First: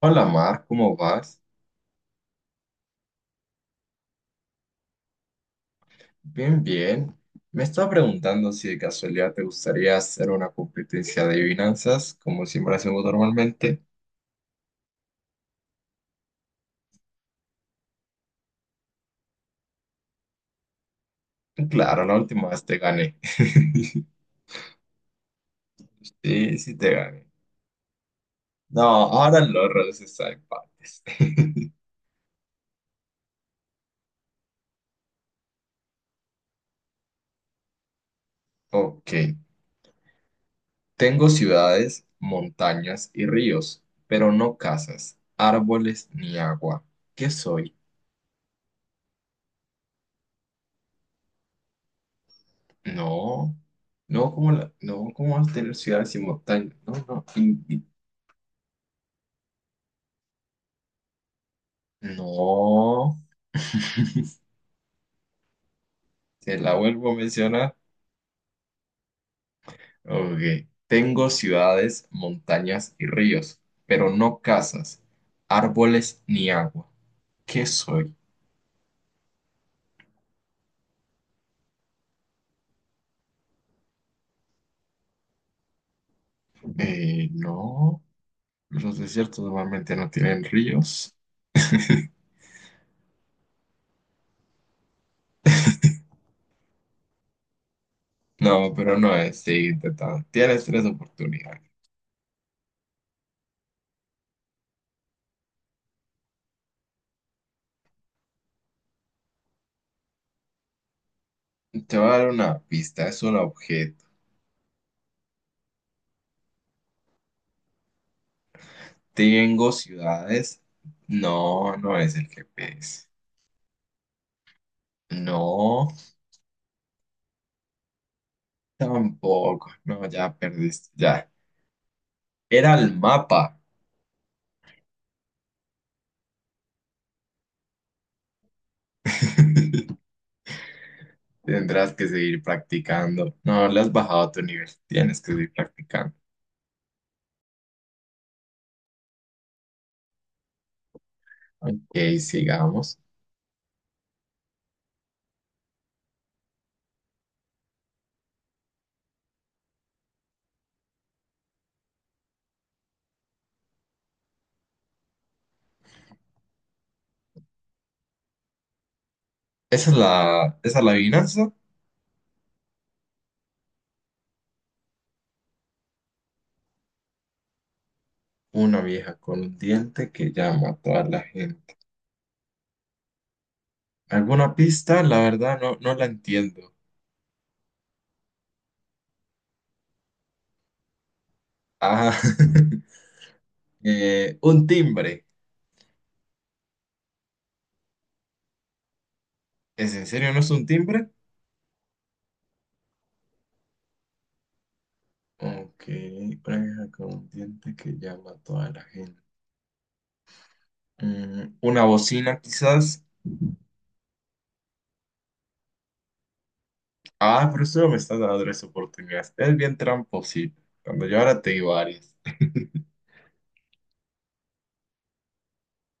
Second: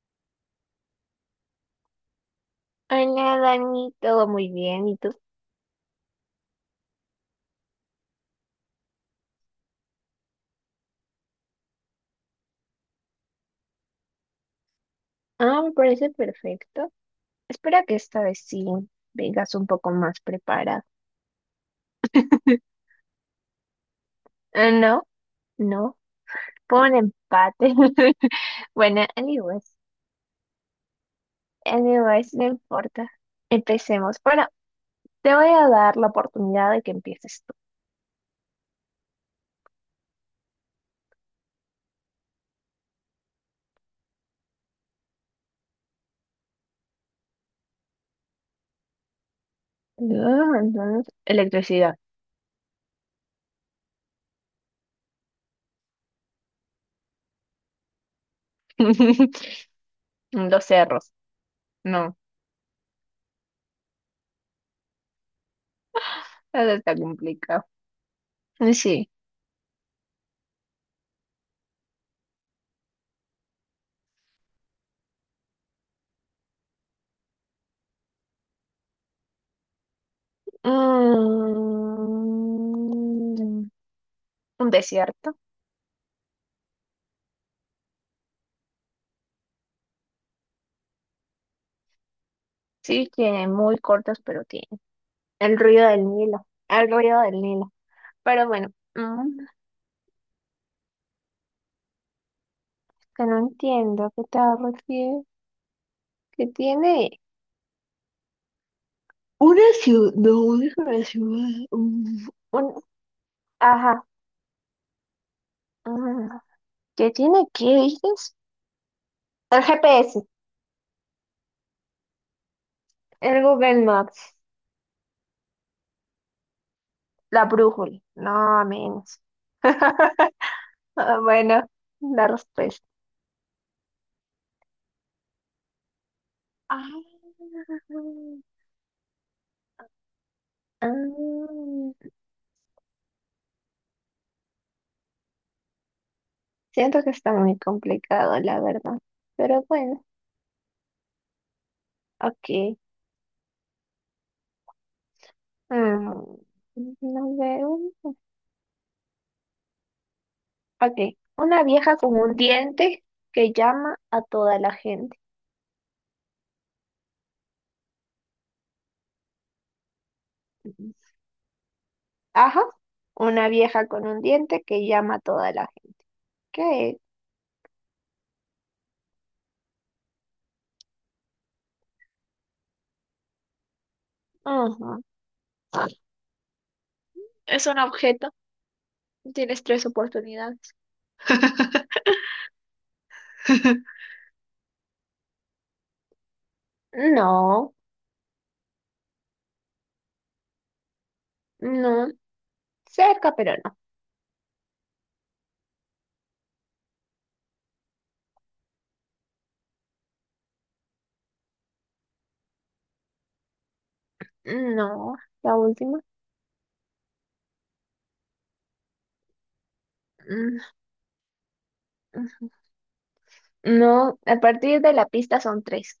Hola Mar, ¿cómo vas? Hola, Dani, todo muy bien, ¿y tú? Bien, bien. Me estaba preguntando si de casualidad te gustaría hacer una competencia de adivinanzas, como siempre hacemos normalmente. Ah, me parece perfecto. Espero que esta vez sí vengas un poco más preparada. Claro, la última vez te gané. Ah, no, no, Sí, sí fue te un gané. empate. No, Bueno, ahora anyways, los roles están en partes. anyways, no importa. Empecemos. Bueno, te voy a dar la oportunidad de que empieces tú. Ok. Tengo ciudades, montañas y ríos, pero no casas, árboles ni agua. ¿Qué soy? Ah, entonces, electricidad. No. No, como la- no, ¿cómo vas a tener ciudades y montañas? No, no. in- Los cerros. No, No, te eso la está vuelvo a complicado. mencionar. Sí. Ok. Tengo ciudades, montañas y ríos, pero no casas, árboles ni agua. ¿Qué soy? Mm, un desierto. No. Los desiertos normalmente no tienen ríos. Sí, tiene muy cortos, pero tiene el ruido del Nilo, el ruido del Nilo. Pero bueno, No, pero no es. mm, Sigue intentando. Tienes tres oportunidades. que no entiendo a qué te refieres, que tiene una ciudad, no es una ciudad, Te voy a dar una pista. Es un ajá, objeto. mm, ¿qué tiene? ¿Qué dices? El Tengo GPS, ciudades. No, no es el GPS. el Google Maps, No, la brújula, no, menos. tampoco. No, ya perdiste. Ah, Ya. bueno, la Era el respuesta. mapa. Ah, ah, Tendrás que seguir practicando. No, le has bajado a tu nivel. Tienes que seguir practicando. siento que está muy complicado, la verdad. Pero bueno, Ok, ok. sigamos. Mm, no veo. Ok. Una vieja con un diente que llama a toda la gente. Esa es la adivinanza. Ajá. Una vieja con un diente que llama a toda la gente. ¿Qué es? Una vieja con un diente que llama a toda la gente. ¿Alguna pista? Ujú. La verdad no, no la entiendo. Es un objeto. Tienes tres oportunidades. Ah, un timbre. No, ¿Es en serio? ¿No es un timbre? no. Cerca, pero no. Ok, una vieja con un diente que llama a toda la gente. Mm, una bocina quizás. No. La última. Ah, pero eso me estás dando tres oportunidades. Es bien Mm, tramposito. Cuando yo ahora te digo varias. no. A partir de la pista son tres.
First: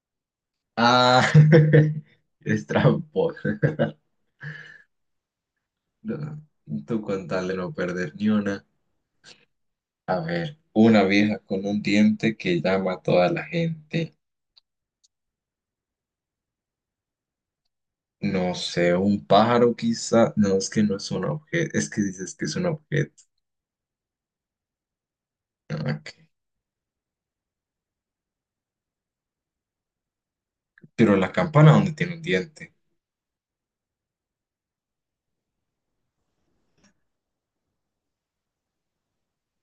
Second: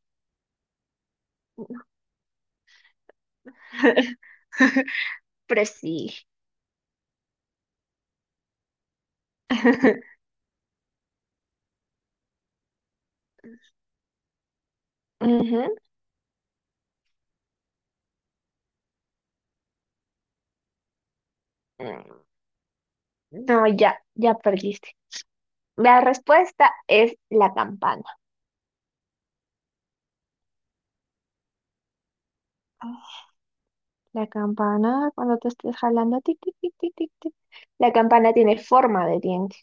Ah, es tramposo. Pero sí. No, tú con tal de no perder ni una. A ver, una vieja con un diente que llama a toda la gente. Ujú. No sé, un pájaro quizá. No, es que no es un objeto. Es que dices que es un objeto. No, ya, ya perdiste. Ah, La ok. respuesta es la campana. Pero la campana, ¿dónde tiene un diente? La campana, cuando te estés jalando, tic, tic, tic, tic, tic, tic. La campana tiene forma de diente.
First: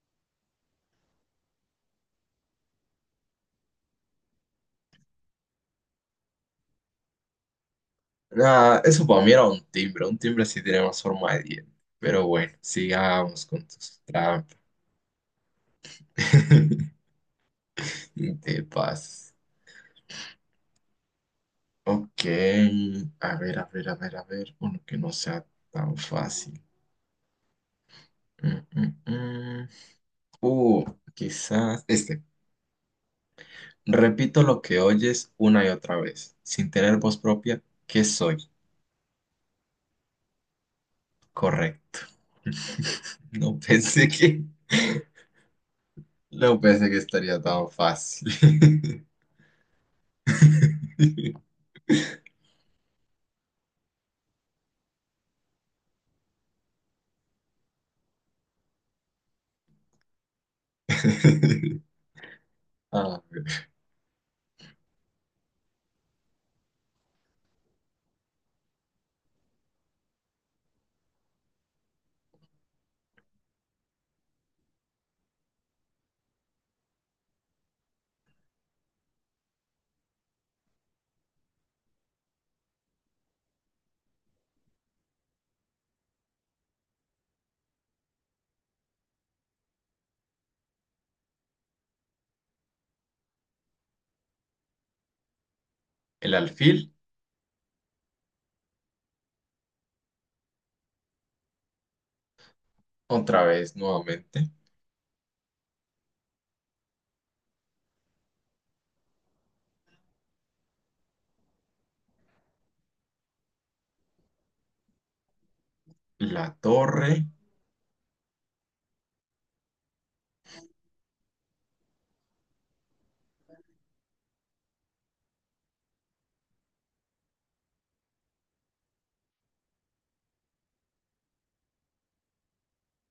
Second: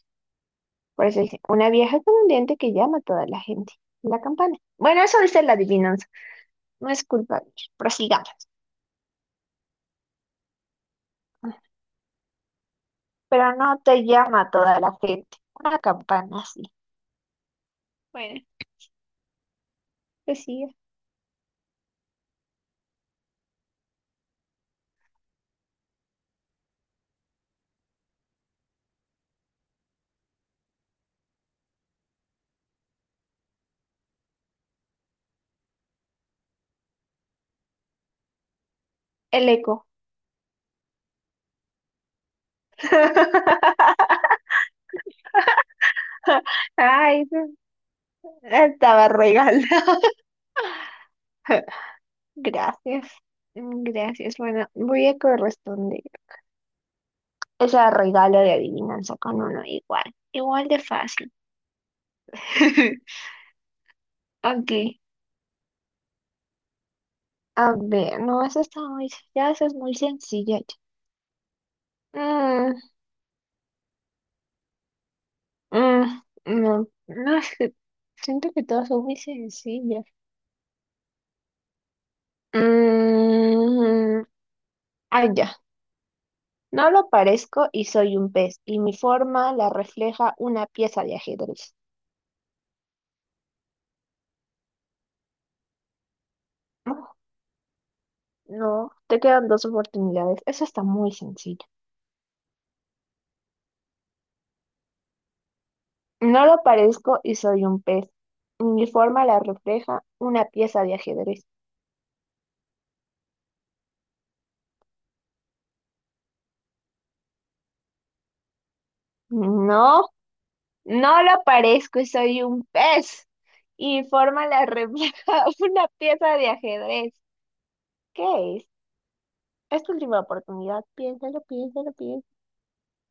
Por eso dice, una vieja con un diente que llama a toda la gente. La campana. Bueno, eso dice la adivinanza. No es culpa mía. Prosigamos. Ah, eso para mí era un timbre. Un timbre sí tiene más forma de diente. Pero bueno, sigamos Pero con no tus te llama a trampas. toda la gente. Una campana, sí. Bueno, Te pasas. pues sí. Ok, a ver, a ver, a ver, a ver, uno que no sea tan fácil. Mm, mm, mm. Uh, quizás este. Repito lo que oyes una y otra vez, sin tener voz propia, ¿qué soy? El eco. Correcto. No pensé que, no pensé que Ay, estaría tan fácil. estaba regalada. Gracias. Gracias. Bueno, voy a corresponder esa regalo de adivinanza con uno igual. Igual de fácil. Ah, Ok. A ver, no, eso está muy, ya eso es muy sencilla. Ya. Mm, mm, no, no, es que siento que todas son muy sencillas. Mm, ya. No lo parezco y soy un pez, y mi forma la refleja una pieza de ajedrez. el alfil, No, te quedan dos oportunidades. Eso está muy sencillo. otra vez, nuevamente. No lo parezco y soy un pez. Mi forma la refleja una pieza de ajedrez. La torre. No, no lo parezco y soy un pez. Y mi forma la refleja una pieza de ajedrez. ¿Qué es? Es tu última oportunidad. Piénsalo, piénsalo, piénsalo.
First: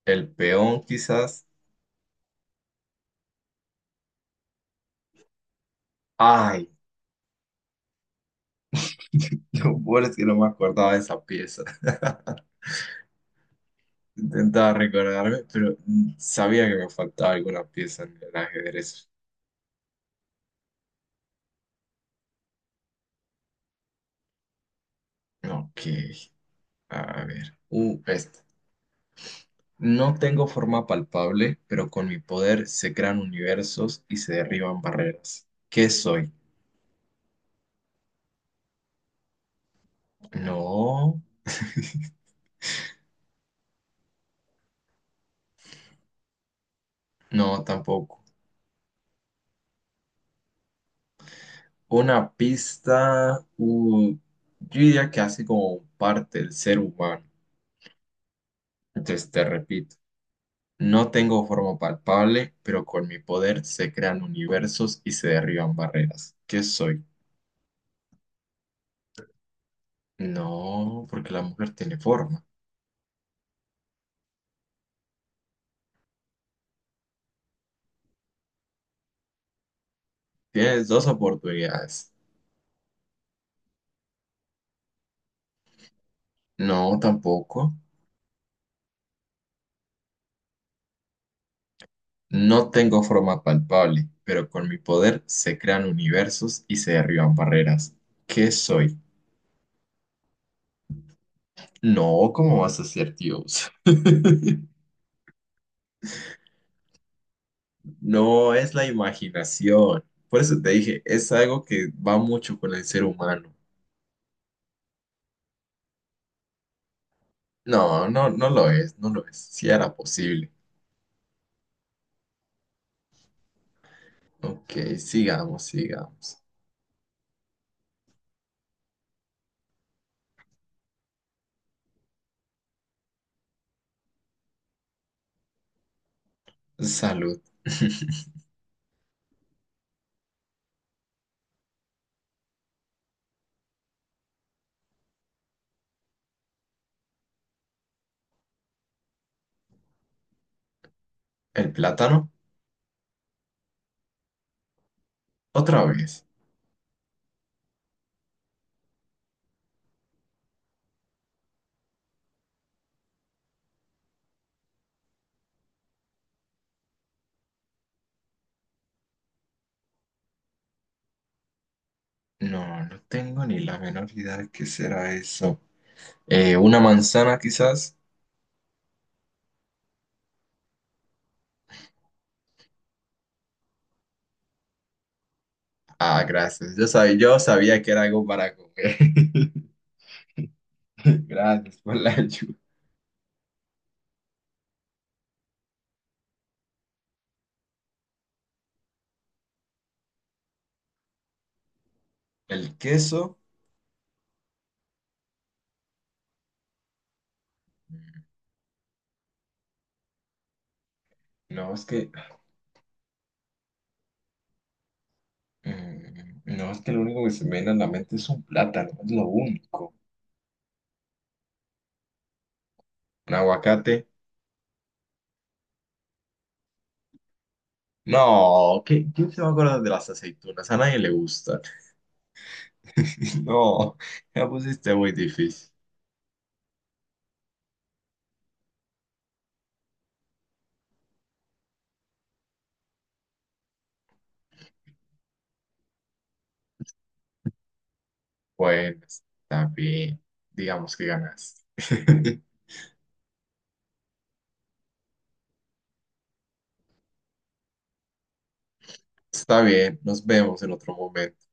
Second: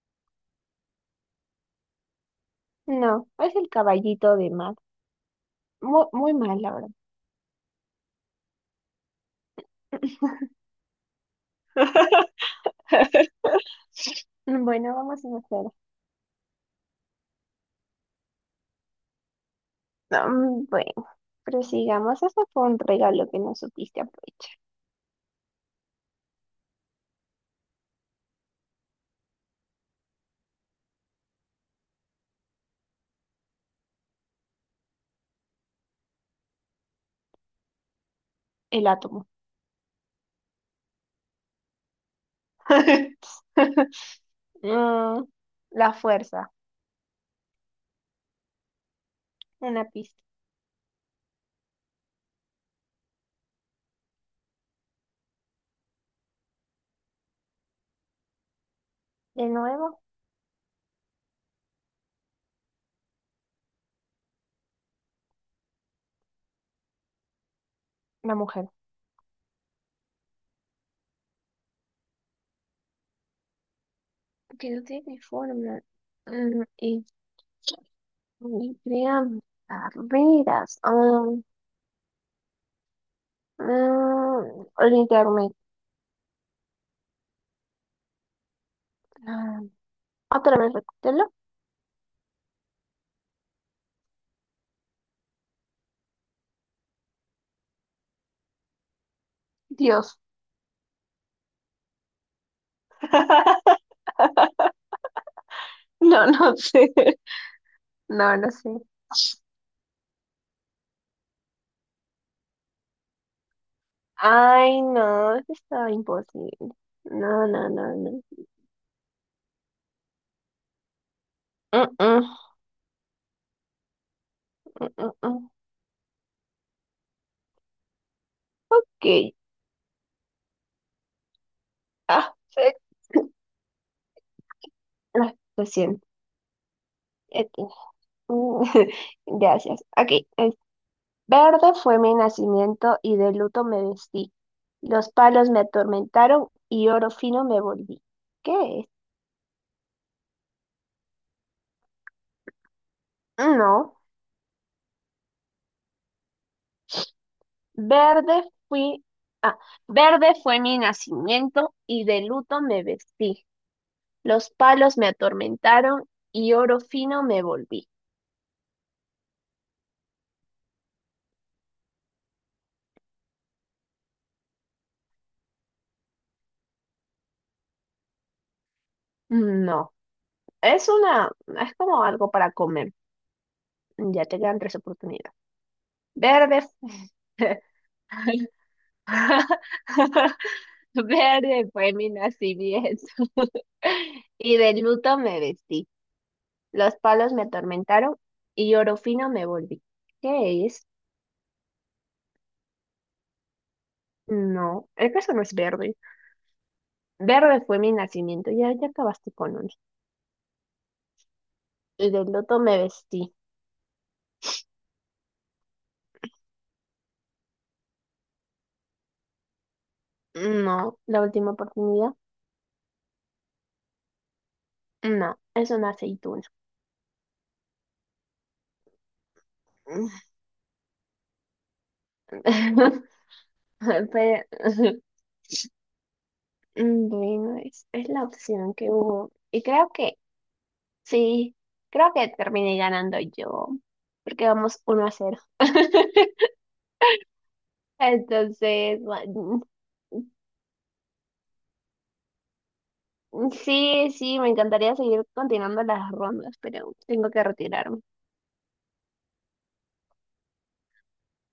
El peón quizás. No, es el caballito de mar. Muy, muy mal, Ay, la verdad. lo peor es que no me acordaba de esa pieza. Intentaba Bueno, vamos a recordarme, hacer. pero mm, sabía que me faltaba alguna pieza en el ajedrez. Bueno. Pero sigamos, eso fue un regalo que no supiste aprovechar. Ok, a ver. Esta. No tengo forma palpable, pero con mi poder se crean universos y se derriban barreras. ¿Qué soy? El átomo. No, Mm, la fuerza. no, tampoco. Una pista. Una pista, yo diría que hace como parte del ser humano. Entonces te De repito. nuevo, No tengo forma palpable, pero con mi poder se crean universos y se derriban barreras. ¿Qué soy? la mujer. No, porque la mujer tiene forma. Que no tiene forma. Mm, y, y crean carreras. Tienes dos oportunidades. El internet. No, tampoco. Ah, otra vez, recútelo. No tengo forma palpable, pero con mi poder se crean universos y se derriban barreras. ¿Qué soy? Dios. No, ¿cómo vas a ser Dios? No, no sé. No, no No, sé. es la imaginación. Por eso te dije, es algo que va mucho con el ser humano. Ay, no, eso está imposible. No, no, no, No, no. no, no lo es, no lo es. Si era posible. Mm, mm. Mm, Ok, mm, sigamos, sigamos. ok. Ah, fe- ah, lo siento. Salud. Ok. Mm, Gracias. Ok. es- Verde fue mi nacimiento y de luto me vestí. Los palos me atormentaron y oro fino me volví. ¿Qué es? ¿El plátano? No. Otra vez. Verde fui. Ah, verde fue mi nacimiento y de luto me vestí. Los palos me atormentaron y oro fino me volví. No, no tengo ni la menor idea de qué será eso. ¿Una manzana quizás? No. Es una. Es como algo para comer. Ya te quedan tres oportunidades. Ah, Verde. gracias. Yo sabía que era algo para comer. Verde Gracias fue por la mi ayuda. nacimiento. Y de luto me vestí. Los palos me atormentaron y oro fino me volví. ¿Qué es? ¿El queso? No, el caso no es verde. Verde fue mi nacimiento. Ya, ya acabaste con uno. No, es que, Y de luto me vestí. mm, no, es que lo único que se me viene a la mente es un plátano, es lo único. No, la última oportunidad. ¿Un aguacate? No, es una aceituna. No, ¿qué- ¿quién se va a acordar de las aceitunas? A nadie le gustan. No, ya pusiste Pero, muy difícil. bueno, es la opción que hubo. Y creo que sí, creo que terminé ganando yo, porque vamos 1-0. Bueno, Entonces, bueno, está bien. Digamos que ganaste. sí, sí, me encantaría seguir continuando las rondas, pero tengo que retirarme. Está bien, nos vemos en otro momento.